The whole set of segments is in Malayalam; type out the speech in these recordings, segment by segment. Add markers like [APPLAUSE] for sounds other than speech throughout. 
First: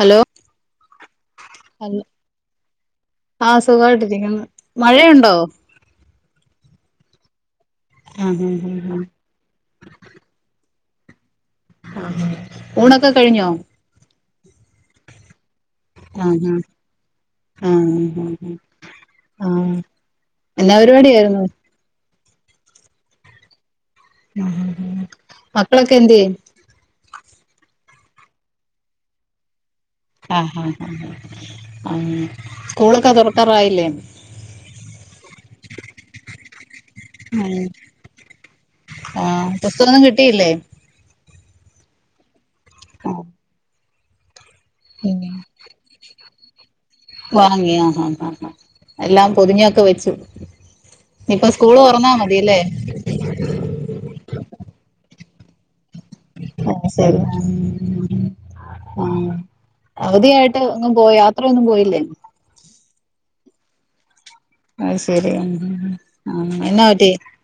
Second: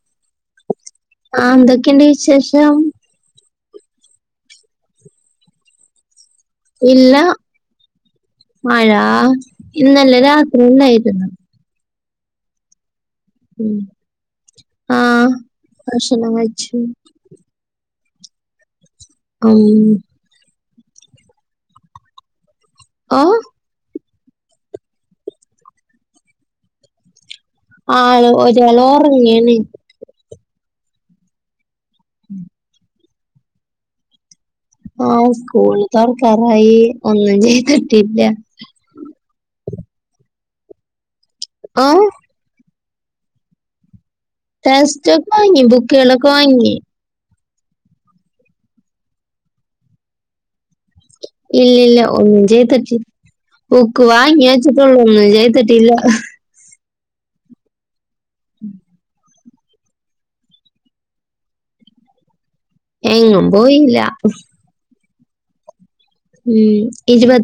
ഹലോ ആ എന്തൊക്കെയുണ്ട് വിശേഷം ആഹ് സുഖമായിട്ടിരിക്കുന്നു മഴയുണ്ടോ ഇല്ല ആഹ് മഴ ആഹ് ഇന്നല്ല രാത്രിണ്ടാ യിരുന്നു ഊണൊക്കെ കഴിഞ്ഞോ ആഹ് ഭക്ഷണം ആഹ് കഴി ച്ചു ആഹ് ആഹ് ഉം എന്നാ പരിപാടിയായിരുന്നു ഓഹ് മക്കളൊക്കെ എന്തെ ആഹ് ഒരാള് ഒറങ്ങിണ് ആഹ് ഹാ ആഹ് സ്കൂളൊക്കെ തുറക്കാറായില്ലേ ആഹ് സ്കൂള് തൊറക്കാറായി ഒന്നും ചെയ്തിട്ടില്ല ആഹ് പുസ്തകൊന്നും കിട്ടിയില്ലേ ആഹ് ടെസ്റ്റ്ക്കെ വാങ്ങി ബുക്കുകളൊക്കെ വാങ്ങി വാങ്ങിയോ ആഹ് ആഹ് ആഹ് എല്ലാം പൊതിഞ്ഞൊക്കെ വെച്ചു ഇനിയിപ്പോ ഇല്ല സ്കൂള് ഇല്ല തുറന്നാ ഒന്നും മതിയല്ലേ ചെയ്തിട്ടില്ല ബുക്ക് വാങ്ങി വച്ചിട്ടുള്ളൂ ഒന്നും ചെയ്തിട്ടില്ല ആഹ് ശരി ആഹ് ആഹ് അവധിയായിട്ട് അങ്ങ് പോയ യാത്രയൊന്നും പോയില്ലേ എങ്ങും പോയില്ല അഹ് ശെരി ഉം ഉം ഉം ഉം ഇരുപ [UNINTELLIGIBLE]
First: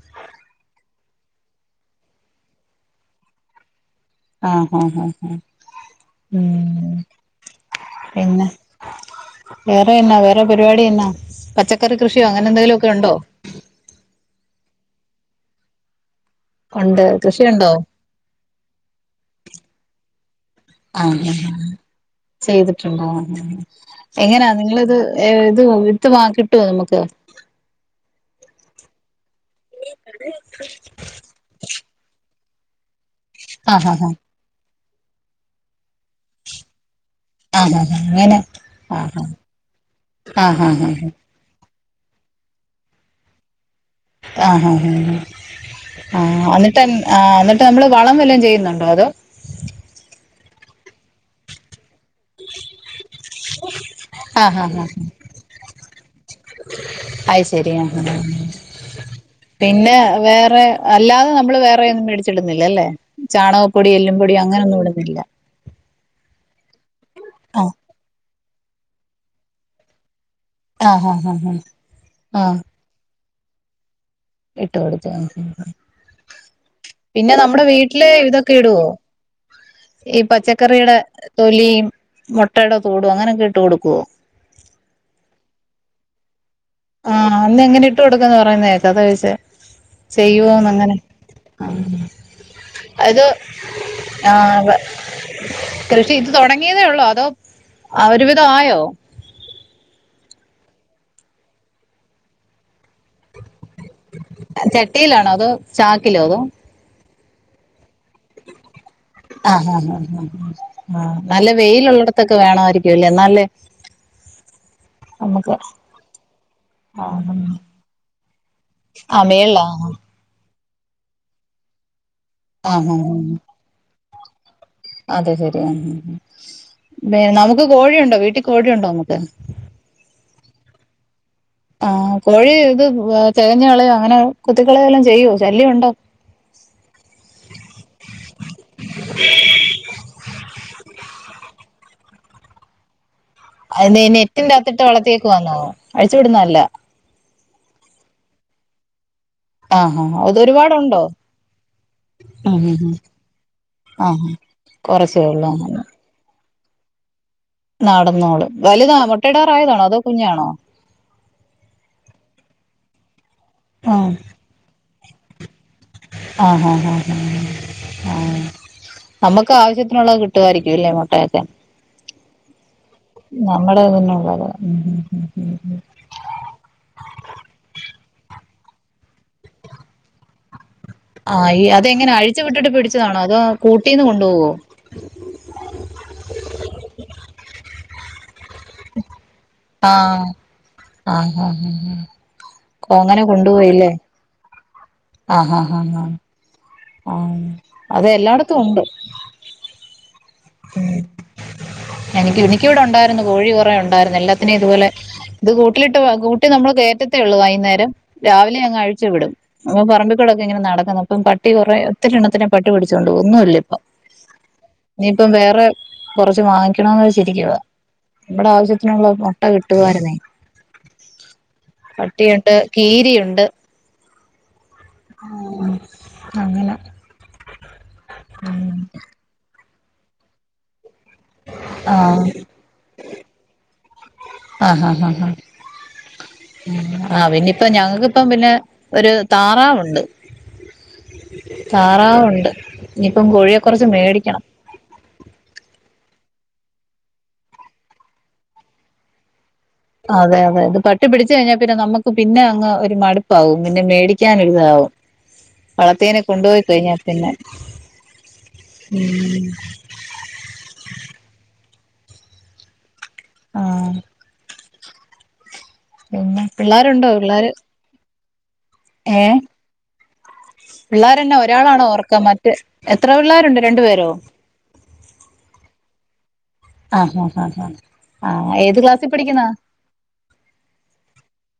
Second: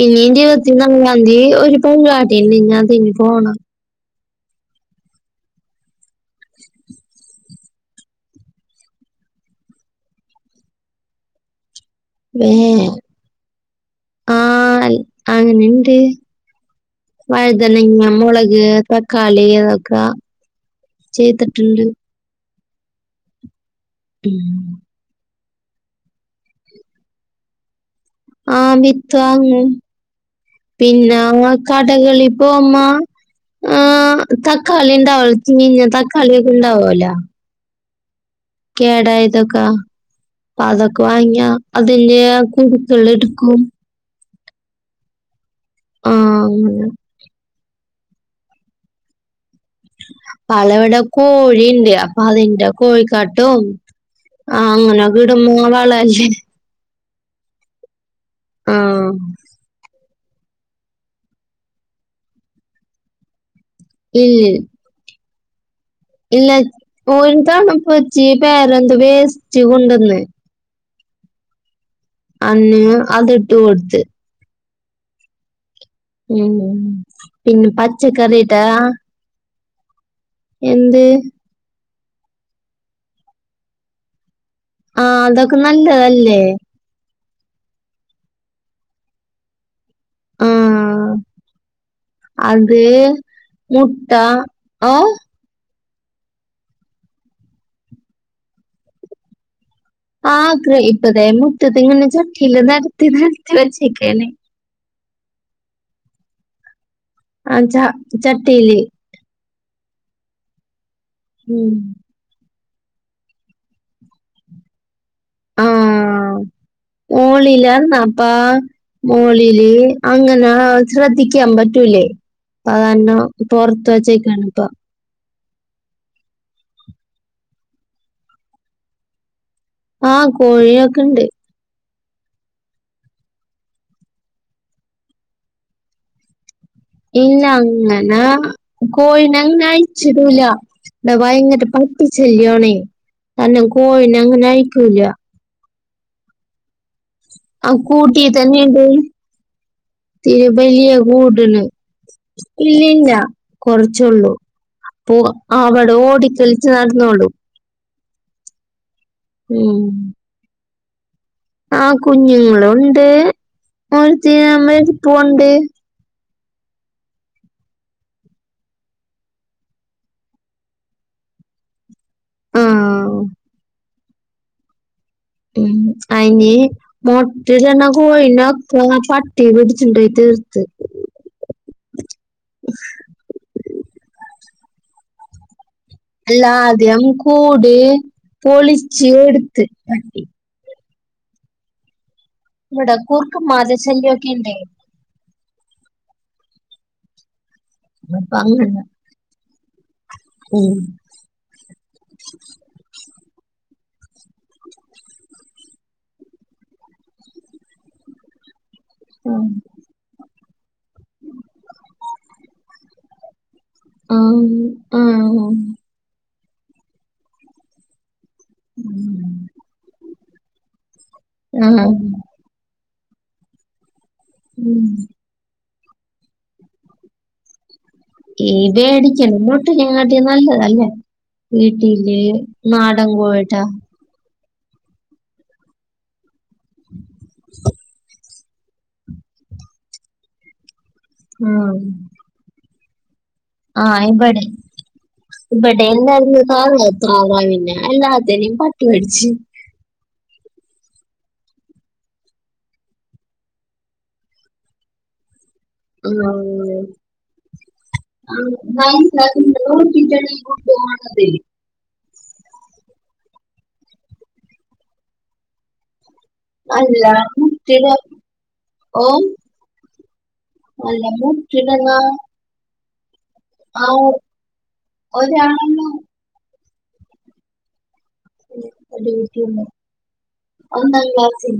ഇനി ഇരുപത്തി മൂന്നാം തിയ്യതി ഒരു പരിവാടിണ്ട് ഇനി അതിനി പോണം ആഹ് ഹാ ഹാ ഉം പിന്നെ വേറെ എന്ന വേറെ പരിപാടി എന്നാ പച്ചക്ക ക്കറി കൃഷിയോ അങ്ങനെന്തെങ്കിലോക്കെ ഉണ്ടോ? ആഹ് അൽ അങ്ങനെണ്ട് ഉണ്ട് കൃഷിയുണ്ടോ വഴുതനങ്ങ, മുളക്, തക്കാളി അതൊക്കെ ആഹ് ചെയ്തിട്ടുണ്ട് ചെയ്തിട്ടുണ്ടോ എങ്ങനെയ ഉം നിങ്ങളിത് ഏഹ് ഇത് വിത്ത് വാ കിട്ടോ നമുക്ക് ആഹ് വിത്ത് വാങ്ങും [UNINTELLIGIBLE] പിന്നെ അങ്ങ് കടകളി പോവുമ്മോ ആഹാ ഹാ തക്കാളി ഉണ്ടാവല്ലോ ചീഞ്ഞ തക്കാളിയക്കെ ഉണ്ടാവോല്ലോ ആഹ് ഹാ അങ്ങനെ ആഹ് കേടയതൊക്കെ ആഹ് ആഹ് പ്പാതൊക്കെ ആഹ് വാങ്ങിയാ അതിന്റെ കുരുക്കൾ എടുക്കും ആഹ് ഹാ ആ ആഹ് എന്നിട്ട് അങ്ങനെ ആഹ് എന്നിട്ട് നമ്മള് വളം വല്ലോം ചെയ്യുന്നുണ്ടോ അതോ വള ഇവടെ കോഴിണ്ട് അപ്പൊ അതിന്റെ കോഴിക്കാട്ടോ ആഹ് ഹാ ഹാ വളല്ലേ ഐസ് ശരിയാ ഉം ആ പിന്നെ വേറെ അല്ലാതെ നമ്മള് വേറെയൊന്നും മേടിച്ചിടുന്നില്ല അല്ലേ ചാണകപ്പൊടി എല്ലും പൊടി ഇല്ല അങ്ങനെയൊന്നും ഇടുന്നില്ല ഇല്ല ഓരി ആ തണ പൊച്ചി പേരെന്ത വേസ്റ്റ് കൊണ്ടുവന്ന് ആഹ് ഹാ ഹാ ആ അന്ന് അത് ഇട്ട് കൊടുത്ത് ഇട്ട് കൊടുത്ത് ആഹ് ഹാ ഹാ ഉം പിന്നെ നമ്മുടെ വീട്ടില് ഇതൊക്കെ ഇടുവോ ഈ പച്ചക്കറിയുടെ എന്ത് തൊലിയും മൊട്ടയുടെ തോടും അങ്ങനെയൊക്കെ ഇട്ട് കൊടുക്കുവോ ആഹ് അതൊക്കെ നല്ലതല്ലേ ആഹ് അന്ന് എങ്ങനെ ഇട്ട് കൊടുക്കന്ന് പറയുന്ന കേക്ക അതാ ചോയിച്ച ആ ചെയ്യുവോന്ന് അങ്ങനെ ആഹ് അത് അത് മുട്ട ആഹ് വെ ഓ കൃഷി ഇത് തുടങ്ങിയതേ ഉള്ളൂ അതോ ഒരുവിധ ആയോ? ആഹ് ഇപ്പതെ മുറ്റത്തി ഇങ്ങനെ ചട്ടില് നേരത്തി നേരത്തി വച്ചേക്കനെ ചട്ടിയിലാണോ അതോ ചാക്കിലോ അതോ ആ ച ചട്ടില് ആ ആ ആഹ് നല്ല ഉം വെയില ഉള്ള ത്തൊക്കെ വേണമായിരിക്കുംല്ലേ നല്ലേ നമ്മുക്ക് മോളിലന്നപ്പാ ആ മേളിലാ മോളില് ആ അങ്ങനെ ശ്രദ്ധിക്കാൻ പറ്റൂലേ അ ആ ആ, അതാരണം പുറത്ത് വെച്ചേക്കാണ് ഇപ്പ അത ശരി ആ പി നമുക്ക് കോഴിയുണ്ടോ വീട്ടിൽ കോഴിയുണ്ടോ നമുക്ക് ആഹ കോഴിയൊക്കെണ്ട് ആഹ കോഴി ഇത് തെകഞ്ഞ കളയോ അങ്ങനെ കുത്തിക്കളയ എല്ലാം ചെയ്യോ ശല്യംണ്ടോ ഇല്ല അങ്ങനെ കോഴിനെങ്ങ അയച്ചിടൂല ഇാ ഭയങ്കര പട്ടിച്ചെല്ലോണേ തന്നെ അത് കോഴിനെ അങ്ങനെ നെറ്റിന്റെ അകത്തിട്ട് അഴിക്കൂല വളർത്തിയേക്ക് വന്നോ അഴിച്ചു വിടുന്നല്ല ആ കൂട്ടി തന്നെയുണ്ട് ആ ആ അത് തിരു വലിയ ഒരുപാടുണ്ടോ കൂട്ട്ണ് ഉം, ഉം, ഉം. ഇല്ലല്ല ആഹ് കൊറച്ചുള്ളൂ അപ്പൊ കൊറച്ചേ ഉള്ളൂ അങ്ങനെ അവിടെ ഓടിക്കൽ ചേർന്നോടും നടന്നോളു വലുതാ മുട്ടടാറ ഉം ആയതാണോ അതോ കുഞ്ഞാണോ? ആ കുഞ്ഞുങ്ങളുണ്ട് ആഹ് [UNINTELLIGIBLE] എരിപ്പുണ്ട് ആഹ് ആ ആഹ് നമുക്ക് ആവശ്യത്തിനുള്ളത് കിട്ടുമായിരിക്കുംല്ലേ മുട്ടയൊക്കെ ആഹ നമ്മുടെതന്നുള്ളത് ഉം അയിനി മുട്ട തന്ന കോഴ ഒക്ക പട്ടി പിടിച്ചുണ്ടയി തീർത്ത് ആഈ അതെങ്ങനെ അഴിച്ചു വിട്ടിട്ട് പിടിച്ചാണോ അതോ കൂട്ടീ നിന്ന് കൊഡോവോ എല്ലാധം കൂട് പൊളിച്ച് എടു ആഹ ആഹ ആഹ ഇവിട കൂർക്കും മാതശന്യ ഒക്കെ ഉഡേ ആഹഹാ ഹാ ഹാ ആ അത അപ്പൊ എല്ലായിടത്തും ഉണ്ട് അങ്ങനെ ഉം എനിക്ക് എനിക്ക്വിടെ ഉണ്ടായിരുന്നു കോഴി കുറെ ഉണ്ടായിരുന്നു എല്ലാത്തിനും ഇതുപോലെ ഇത് കൂട്ടിലിട്ട് കൂട്ടി നമ്മള് കേയറ്റത്തേ ഉള്ളൂ വൈകുന്നേരം രാവിലെ ഞങ്ങാഴ പ വിടും ഉം അപ്പൊ പറമ്പിക്കൂടൊക്കെ ഇങ്ങനെ നടക്കുന്ന അപ്പം പട്ടി കുറേ ഒത്തിരി എണ്ണത്തിനെ പട്ടി പിടിച്ചുകോണ്ട് ഒന്നുംമല്ല ഇപ്പൊ ആഹ് നീയിപ്പം വേറെ ആഹ് കുറച്ച് വാങ്ങിക്കണന്ന്ച്ചിരിക്കവാ നമ്മുടെ ആവശ്യത്തിനുള്ള മുട്ട കിട്ടുവായിരുന്നേ ആഹ് പട്ടിയട്ട് കീരിയുണ്ട് ഉം അങ്ങനെ ഏയ് ഉം. പേടിക്കണം ഇങ്ങോട്ട ഞങ്ങാട്ടം നല്ലതല്ലേ വീട്ടില് നാടൻ പോയിട്ടാ ആഹഹ ആ പിന്നപ്പ ഞങ്ങക്ക് ഇപ്പം പിന്നെ ഒരു താറാവുണ്ട് ആഹ് താറാവുണ്ട്. നിപു [UNINTELLIGIBLE] ആഹ ഇബടെ ഇപ്പട്ടെ എല്ലാവാരും കാറത്രാവാ പിന്നെ എല്ലാത്തനേ പട്ടിപടിച്ച് അതെ അതെ ഇത് പട്ടി പിടിച്ച് കഴിഞ്ഞാ പിന്നെ നമുക്ക് പിന്നെ അങ്ങ് ഒരു മടുപ്പാവും പിന്നെ മേടിക്കാനൊരിതാവും വളർത്തിയനെ കൊണ്ടുപോയി കഴിഞ്ഞാൽ ഉം പിന്നെ [UNINTELLIGIBLE] ജണ ഉം ഗോഹണ [UNINTELLIGIBLE] ആഹ പിന്നെ അല്ല പിള്ളേരുണ്ടോ പിള്ളേര് ഓ അല്ല പിള്ളേരന്നെ മുട്ടിട ഒരാളാണോ ഓർക്കം മറ്റ് എത്ര പിള്ളേരുണ്ട് രണ്ടു ആവു പേരോ ഒരാളെ ആ ഹാ ഹാ ഹാ ഉം ഒരുകുട്ടി ഉണ്ട് ഒന്നാംക്ലാസിൽ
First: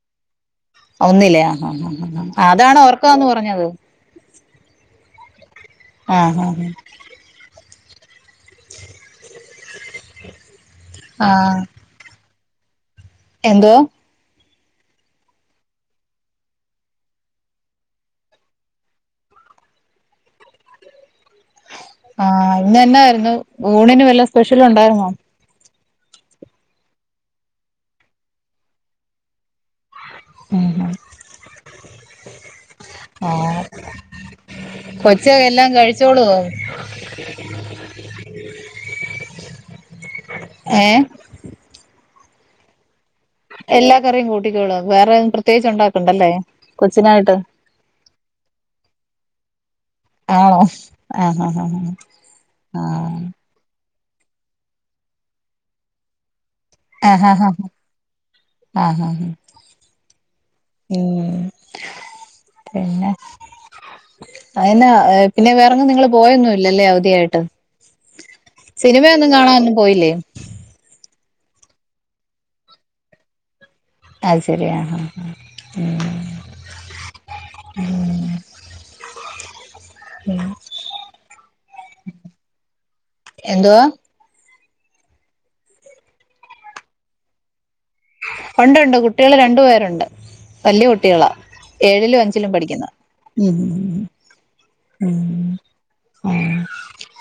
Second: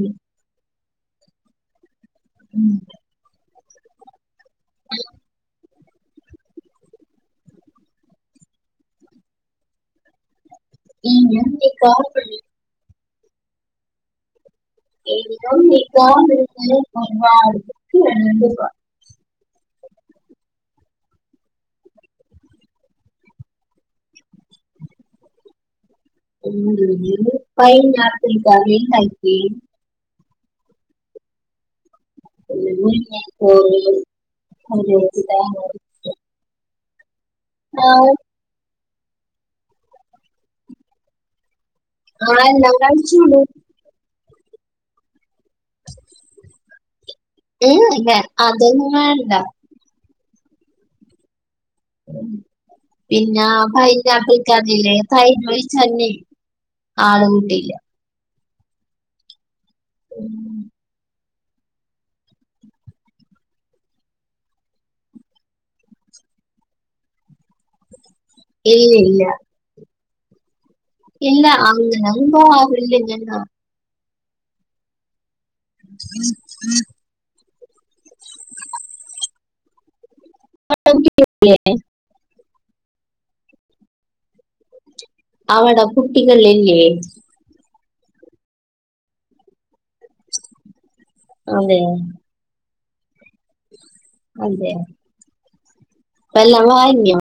ഒന്നിലാ ഹാ ഹാ ഹാ അതാണ് ഓർക്കാന്ന് പറഞ്ഞത് ആഹ് ആഹ് [UNINTELLIGIBLE] ആഹ് [INAUDIBLE] എന്തോ [UNINTELLIGIBLE] ആഹ് ഇന്നെന്നാരുന്നു ഊണിന് വല്ല സ്പെഷ്യലുണ്ടാര്ന്നോ [UNINTELLIGIBLE] പൈനാപ്പിൾ കറീണ്ടാക്കി [INAUDIBLE] അതെ ആഹ് അന്നെഷിച്ചാ [UNINTELLIGIBLE] ച്ചോളു [INAUDIBLE] നൗ [UNINTELLIGIBLE] [INAUDIBLE] ഏ ആ നകൾച്യുണ്ട് എല്ലാ കറിം കൂട്ടിക്കോള്ളു വേറെ പ്രേ പ്രത്യേച്ച് ഉണ്ടാക്കണ്ടല്ലേ കൊച്ചിനായിട്ട് ഏ അല്ല അതൊന്നും വേണ്ട ആണോ ആഹ് ആഹ് ആഹ് ആഹ് പിന്നാ പൈനാപ്പിൾ കറില്ലേ തൈരിലൊ ഴിച്ചാല് ആ ഹ ഹാ ആഹാ ഉം [INAUDIBLE] പിന്നെ അയ്നാ പിന്നെ വേറങ്ങ് നിങ്ങള് പോയൊ ന്നുല്ലല്ലേ അവധിയായിട്ട് ഇല്ല ഇല്ല സിനിമയൊന്നും കാണാനൊന്നും പോയില്ലേ ഇല്ല അങ്ങനൊന്നും പോവരില്ല ആ ഇല്ല്യല്ലൊ അത് സെര്യാണ് ഉം ഉം [INAUDIBLE] [INAUDIBLE] [INAUDIBLE] നമുക്ക് കിട്ടി [UNINTELLIGIBLE] എന്തുവാ ആവട കുട്ടികളില്ലേ? ഒണ്ട് ഒണ്ട് കുട്ടികള് രണ്ട്പേരുണ്ട് വല്ല്യ കുട്ടികളാ അതെ ഏഴിലും അഞ്ചിലും പഠിക്കുന്ന ഉം അതെ ഉം [INAUDIBLE] വാങ്യോ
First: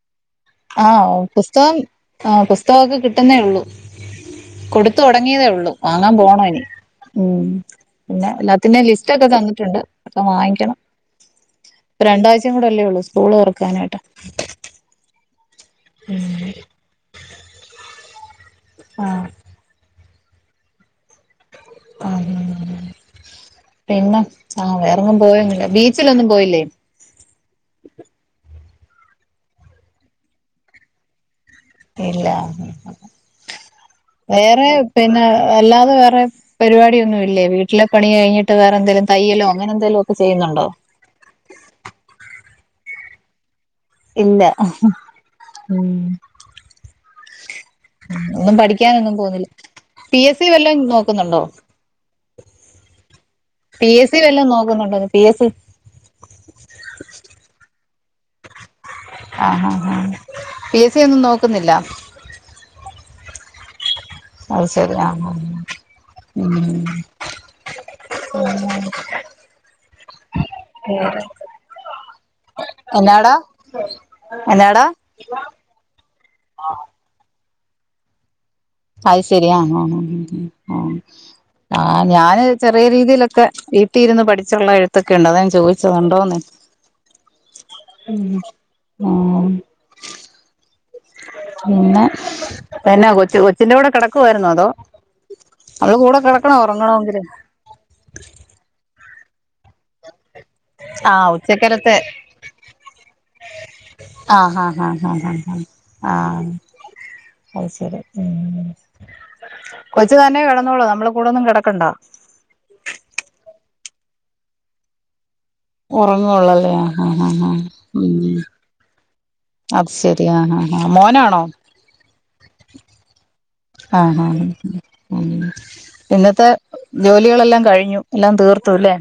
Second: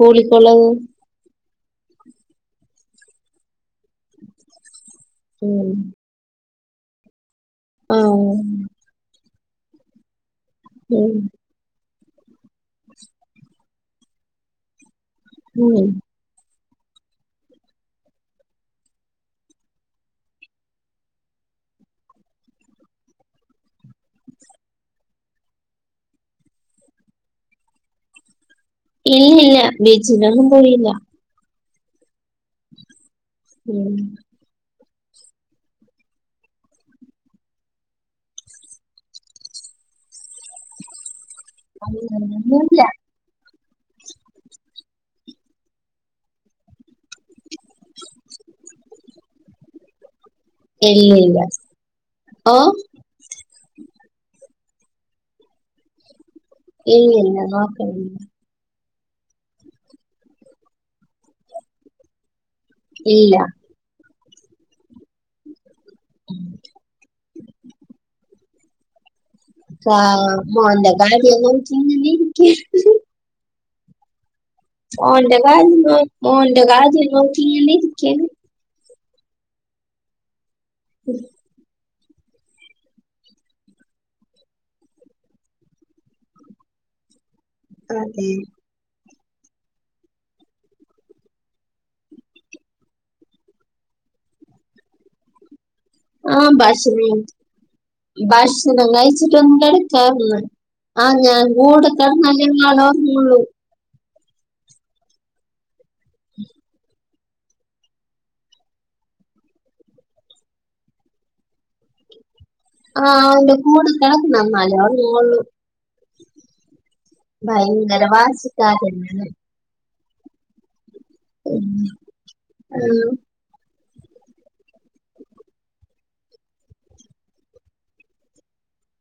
കൂളിക്കൊള്ളത് ആഹ് പുസ്തകം ആ പുസ്തകൊക്കെ കിട്ടുന്നേയുള്ളൂ കൊടുത്തു തൊടങ്ങിയതേ ഉം. ഉള്ളു വാങ്ങാൻ പോണം ഇനി ഉം ആ പിന്നെ ഉം. എല്ലാത്തിൻ്റേം ലിസ്റ്റക്കെ തന്നിട്ടുണ്ട് ഒക്കെ വാങ്ങിക്കണം ഉം ഇപ്പ രണ്ടാഴ്ചയുങ്ങൂടെ അല്ലേ ഒള്ളൂ സ്കൂള് തൊറക്കാനായിട്ട് ഉം ഉം ആഹ് ആഹ് ഹാ പിന്നെ ആ വേറെങ്ങും പോയങ്ങുല്ല ബീച്ചിലൊന്നും പോയില്ലേ ഇല്ലില്ല ബീച്ചിലൊന്നും പോയില്ല ഇല്ല [UNINTELLIGIBLE] ഉം വേറെ പിന്നെ അല്ലാതെ വേറെ പരിപാടിയൊന്നും ഇല്ലേ വീട്ടിലെ പണികഴിഞ്ഞിട്ട് വേറെ എന്തേലും തയ്യലോ അങ്ങന എന്തേലൊക്ക ചെയ്യുന്നുണ്ടോ പണി ഒന്നുല്ല ഇല്ല ഉം ഒന്നും പഠിക്കാനൊന്നും പോന്നില്ല പി എസ് സി വല്ലോം ഇല്ല ഇല്ല നോക്കുന്നുണ്ടോ ഓ പി എസ് സി വല്ലോം നോക്കുന്നുണ്ടോന്ന് പി എസ് സി ഇല്ല ഇല്ല നോക്ക്ണില്ല ആഹ് ആ ഹ് ആഹ് പി എസ് സി ഒന്നും നോക്കുന്നില്ല ഇല്ലാ അത്ശരി ആഹ് ഉം ആഹ് മോൻ്റെ കാര്യം നോക്കി ഇങ്ങനെ ഇരി [UNINTELLIGIBLE] എന്നാടാ എന്നാടാ മോന്റെ കാര്യം നോ മോന്റെ കാര്യം നോക്കി ഇങ്ങനെ ഇരിക്കാണ് അയ്ശരി ആഹ് ആഹ് ആഹ് ഉം ഉം ആഹ് ആഹ് ഞാന് ചെറിയ രീതിയിലൊക്കെ വീട്ടീ ഇരുന്ന് പഠിച്ചുള്ള എഴുത്തൊക്കെ ഉണ്ട് അതാ ഞാൻ ചോദിച്ചതുണ്ടോന്ന് ഉം അതെ ഉം പിന്നെ തന്നാ കൊച്ച് കൊച്ചിന്റെ കൂടെ കടക്കുവാരുന്നോ അതോ അവളെ കൂടെ ആഹ് കടക്കണോ ഭക്ഷണം ഒറങ്ങണോങ്കില് ഭക്ഷണം കഴിച്ചിട്ട് ഒന്ന് കെട ക്കാള്ളേ ആഹ് ഞാൻ കൂടെ കടന്നാലേ ഇയാള് ഒറങ്ങുള്ളു ആഹ് ഹാ ഹാ ഹാ ഹാ ആഹ് അത് ശരി കൊച്ചു തന്നെ കെടന്നോളു നമ്മളെ കൂടൊന്നും കടക്കണ്ടാ ആഹ് അവന്റെ കൂടെ കടക്കണം എന്നാലേ ഒറങ്ങോള്ളൂ ഒറങ്ങൊള്ളലേ ആഹ് ആഹ് ആഹ് ഭയങ്കര ഉം വാശിക്കാരനാണ് അത് ശരി ആഹ് ആഹ് ആഹ് മോനാ ഉം ആഹ് ആഹ് ആഹ് ആഹ് ആഹ് ഉം ഇന്നത്തെ ജോലികളല്ലാം കഴിഞ്ഞു എല്ലാം തീർത്തു ലേ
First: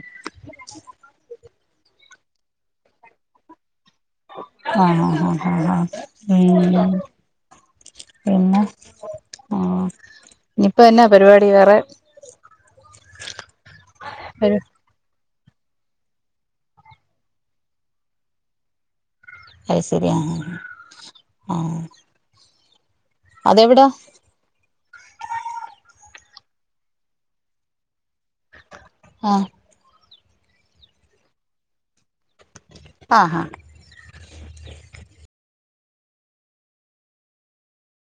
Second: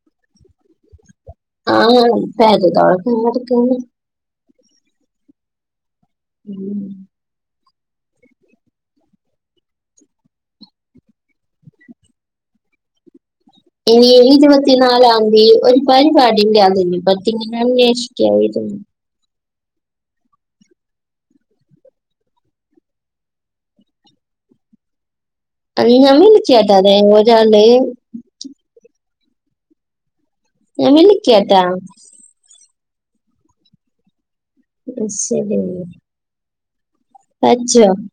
ആഹ് പെര തൊടക്കാൻ കെടക്കാണ് ആഹ് ആഹ് ആഹ് ആഹ് ആഹ് ഉം പിന്ന ആഹ് ഇനിയിപ്പ എന്നാ പരിപാടി വേറെ [UNINTELLIGIBLE] എനീ ഈച്ചും പത്തിലും നാലാം തീയതി ഒരു പരിപാടിണ്ടേ അതിനെ പറ്റി ഇങ്ങനെ അന്വേഷിക്കായിരുന്നു അത്ശരിയാ ആഹ് ആഹ് അതെവിട അത് ഞാൻ വിളിക്കിയാട്ടോ അത് ഒരാള് ആഹ് ഞാൻ വിളിക്കാട്ടാ ആഹ് അത് ശരി [UNINTELLIGIBLE]